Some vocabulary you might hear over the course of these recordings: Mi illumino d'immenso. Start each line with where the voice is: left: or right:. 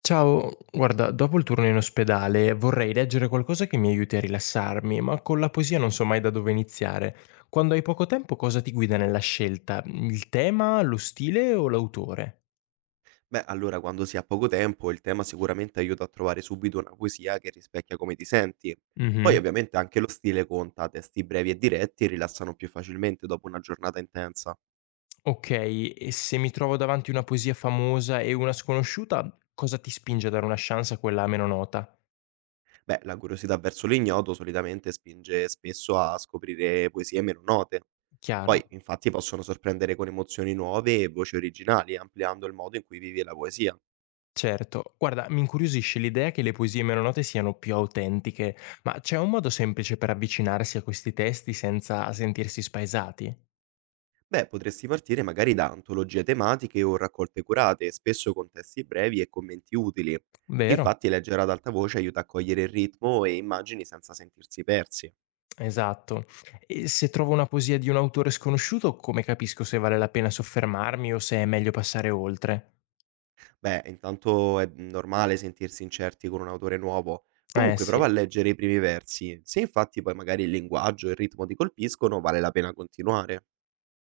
left: Ciao, guarda, dopo il turno in ospedale vorrei leggere qualcosa che mi aiuti a rilassarmi, ma con la poesia non so mai da dove iniziare. Quando hai poco tempo, cosa ti guida nella scelta? Il tema, lo stile o l'autore?
right: Beh, allora quando si ha poco tempo, il tema sicuramente aiuta a trovare subito una poesia che rispecchia come ti senti. Poi
left: Mhm.
right: ovviamente anche lo stile conta, testi brevi e diretti rilassano più facilmente dopo una giornata intensa.
left: Ok, e se mi trovo davanti una poesia famosa e una sconosciuta, cosa ti spinge a dare una chance a quella meno nota?
right: Beh, la curiosità verso l'ignoto solitamente spinge spesso a scoprire poesie meno note.
left: Chiaro.
right: Poi infatti possono sorprendere con emozioni nuove e voci originali, ampliando il modo in cui vivi la poesia.
left: Certo, guarda, mi incuriosisce l'idea che le poesie meno note siano più autentiche, ma c'è un modo semplice per avvicinarsi a questi testi senza sentirsi spaesati?
right: Beh, potresti partire magari da antologie tematiche o raccolte curate, spesso con testi brevi e commenti utili.
left: Vero?
right: Infatti, leggere ad alta voce aiuta a cogliere il ritmo e immagini senza sentirsi persi.
left: Esatto. E se trovo una poesia di un autore sconosciuto, come capisco se vale la pena soffermarmi o se è meglio passare oltre?
right: Beh, intanto è normale sentirsi incerti con un autore nuovo.
left: Eh
right: Comunque,
left: sì,
right: prova a leggere i primi versi. Se infatti poi magari il linguaggio e il ritmo ti colpiscono, vale la pena continuare.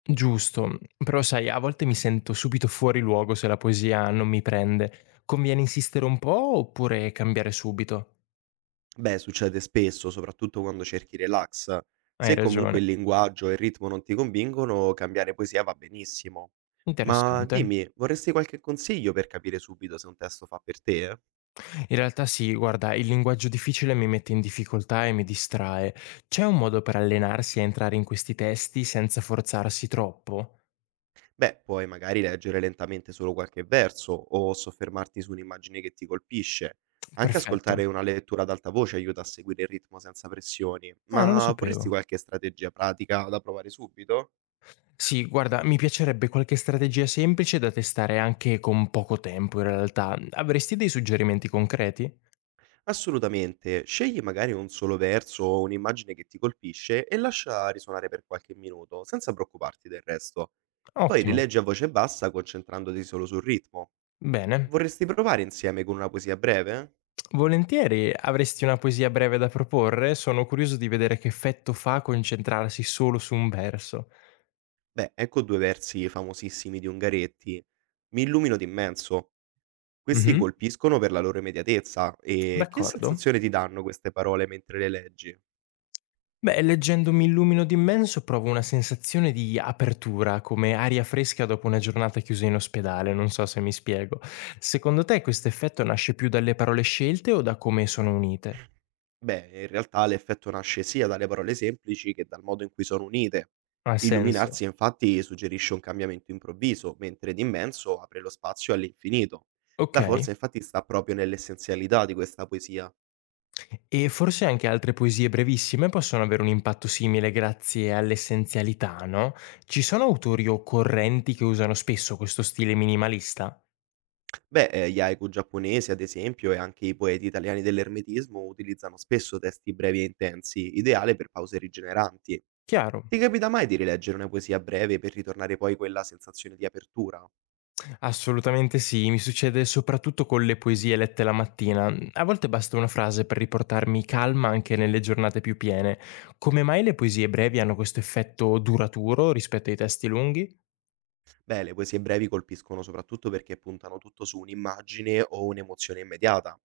left: giusto, però sai, a volte mi sento subito fuori luogo se la poesia non mi prende. Conviene insistere un po' oppure cambiare subito?
right: Beh, succede spesso, soprattutto quando cerchi relax.
left: Hai
right: Se
left: ragione.
right: comunque il linguaggio e il ritmo non ti convincono, cambiare poesia va benissimo. Ma
left: Interessante.
right: dimmi, vorresti qualche consiglio per capire subito se un testo fa per te?
left: In realtà sì, guarda, il linguaggio difficile mi mette in difficoltà e mi distrae. C'è un modo per allenarsi a entrare in questi testi senza forzarsi troppo?
right: Beh, puoi magari leggere lentamente solo qualche verso o soffermarti su un'immagine che ti colpisce. Anche
left: Perfetto.
right: ascoltare una lettura ad alta voce aiuta a seguire il ritmo senza pressioni.
left: Ah, non lo
right: Ma vorresti
left: sapevo.
right: qualche strategia pratica da provare subito?
left: Sì, guarda, mi piacerebbe qualche strategia semplice da testare anche con poco tempo, in realtà. Avresti dei suggerimenti concreti?
right: Assolutamente, scegli magari un solo verso o un'immagine che ti colpisce e lascia risuonare per qualche minuto, senza preoccuparti del resto. Poi
left: Ottimo.
right: rileggi a voce bassa concentrandoti solo sul ritmo.
left: Bene.
right: Vorresti provare insieme con una poesia breve?
left: Volentieri, avresti una poesia breve da proporre? Sono curioso di vedere che effetto fa concentrarsi solo su un verso.
right: Beh, ecco due versi famosissimi di Ungaretti. Mi illumino d'immenso. Questi
left: Mhm.
right: colpiscono per la loro immediatezza e che
left: D'accordo.
right: sensazione ti danno queste parole mentre le leggi?
left: Beh, leggendo Mi illumino d'immenso provo una sensazione di apertura, come aria fresca dopo una giornata chiusa in ospedale, non so se mi spiego. Secondo te questo effetto nasce più dalle parole scelte o da come sono unite?
right: Beh, in realtà l'effetto nasce sia dalle parole semplici che dal modo in cui sono unite.
left: Ha senso.
right: Illuminarsi infatti suggerisce un cambiamento improvviso, mentre d'immenso apre lo spazio all'infinito.
left: Ok.
right: La forza infatti sta proprio nell'essenzialità di questa poesia.
left: E forse anche altre poesie brevissime possono avere un impatto simile grazie all'essenzialità, no? Ci sono autori o correnti che usano spesso questo stile minimalista?
right: Beh, gli haiku giapponesi ad esempio e anche i poeti italiani dell'ermetismo utilizzano spesso testi brevi e intensi, ideale per pause rigeneranti.
left: Chiaro.
right: Ti capita mai di rileggere una poesia breve per ritornare poi quella sensazione di apertura?
left: Assolutamente sì, mi succede soprattutto con le poesie lette la mattina. A volte basta una frase per riportarmi calma anche nelle giornate più piene. Come mai le poesie brevi hanno questo effetto duraturo rispetto ai testi lunghi?
right: Beh, le poesie brevi colpiscono soprattutto perché puntano tutto su un'immagine o un'emozione immediata.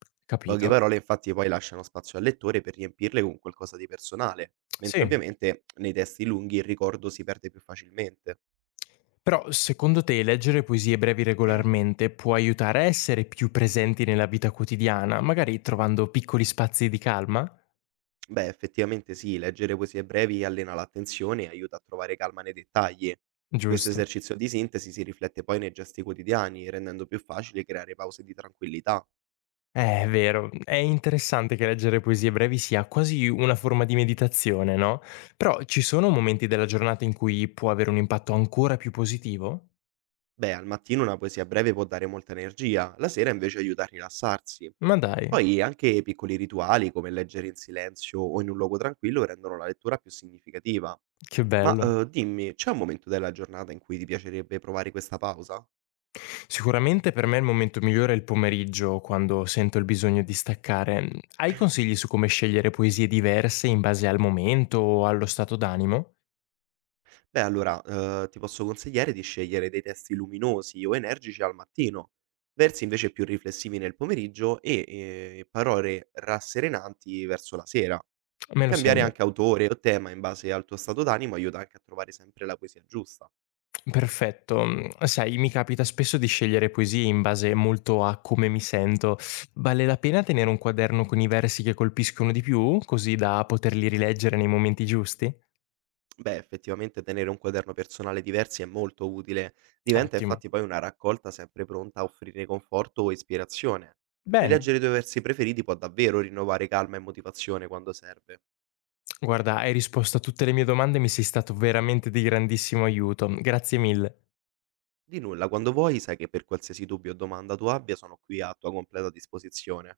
right: Poche
left: Capito.
right: parole infatti poi lasciano spazio al lettore per riempirle con qualcosa di personale, mentre
left: Sì.
right: ovviamente nei testi lunghi il ricordo si perde più facilmente.
left: Però secondo te leggere poesie brevi regolarmente può aiutare a essere più presenti nella vita quotidiana, magari trovando piccoli spazi di calma?
right: Beh, effettivamente sì, leggere poesie brevi allena l'attenzione e aiuta a trovare calma nei dettagli. Questo
left: Giusto.
right: esercizio di sintesi si riflette poi nei gesti quotidiani, rendendo più facile creare pause di tranquillità.
left: È vero. È interessante che leggere poesie brevi sia quasi una forma di meditazione, no? Però ci sono momenti della giornata in cui può avere un impatto ancora più positivo?
right: Beh, al mattino una poesia breve può dare molta energia, la sera invece aiuta a rilassarsi.
left: Ma dai,
right: Poi anche piccoli rituali come leggere in silenzio o in un luogo tranquillo rendono la lettura più significativa.
left: che
right: Ma
left: bello.
right: dimmi, c'è un momento della giornata in cui ti piacerebbe provare questa pausa?
left: Sicuramente per me il momento migliore è il pomeriggio, quando sento il bisogno di staccare. Hai consigli su come scegliere poesie diverse in base al momento o allo stato d'animo?
right: Beh, allora ti posso consigliare di scegliere dei testi luminosi o energici al mattino, versi invece più riflessivi nel pomeriggio e parole rasserenanti verso la sera.
left: Me lo
right: Cambiare
left: segno.
right: anche autore o tema in base al tuo stato d'animo aiuta anche a trovare sempre la poesia giusta.
left: Perfetto. Mhmm, sai, mi capita spesso di scegliere poesie in base molto a come mi sento. Vale la pena tenere un quaderno con i versi che colpiscono di più, così da poterli rileggere nei momenti giusti?
right: Beh, effettivamente tenere un quaderno personale diversi è molto utile, diventa
left: Ottimo.
right: infatti poi una raccolta sempre pronta a offrire conforto o ispirazione.
left: Bene.
right: Rileggere i tuoi versi preferiti può davvero rinnovare calma e motivazione quando serve.
left: Guarda, hai risposto a tutte le mie domande e mi sei stato veramente di grandissimo aiuto. Grazie mille.
right: Di nulla, quando vuoi, sai che per qualsiasi dubbio o domanda tu abbia sono qui a tua completa disposizione.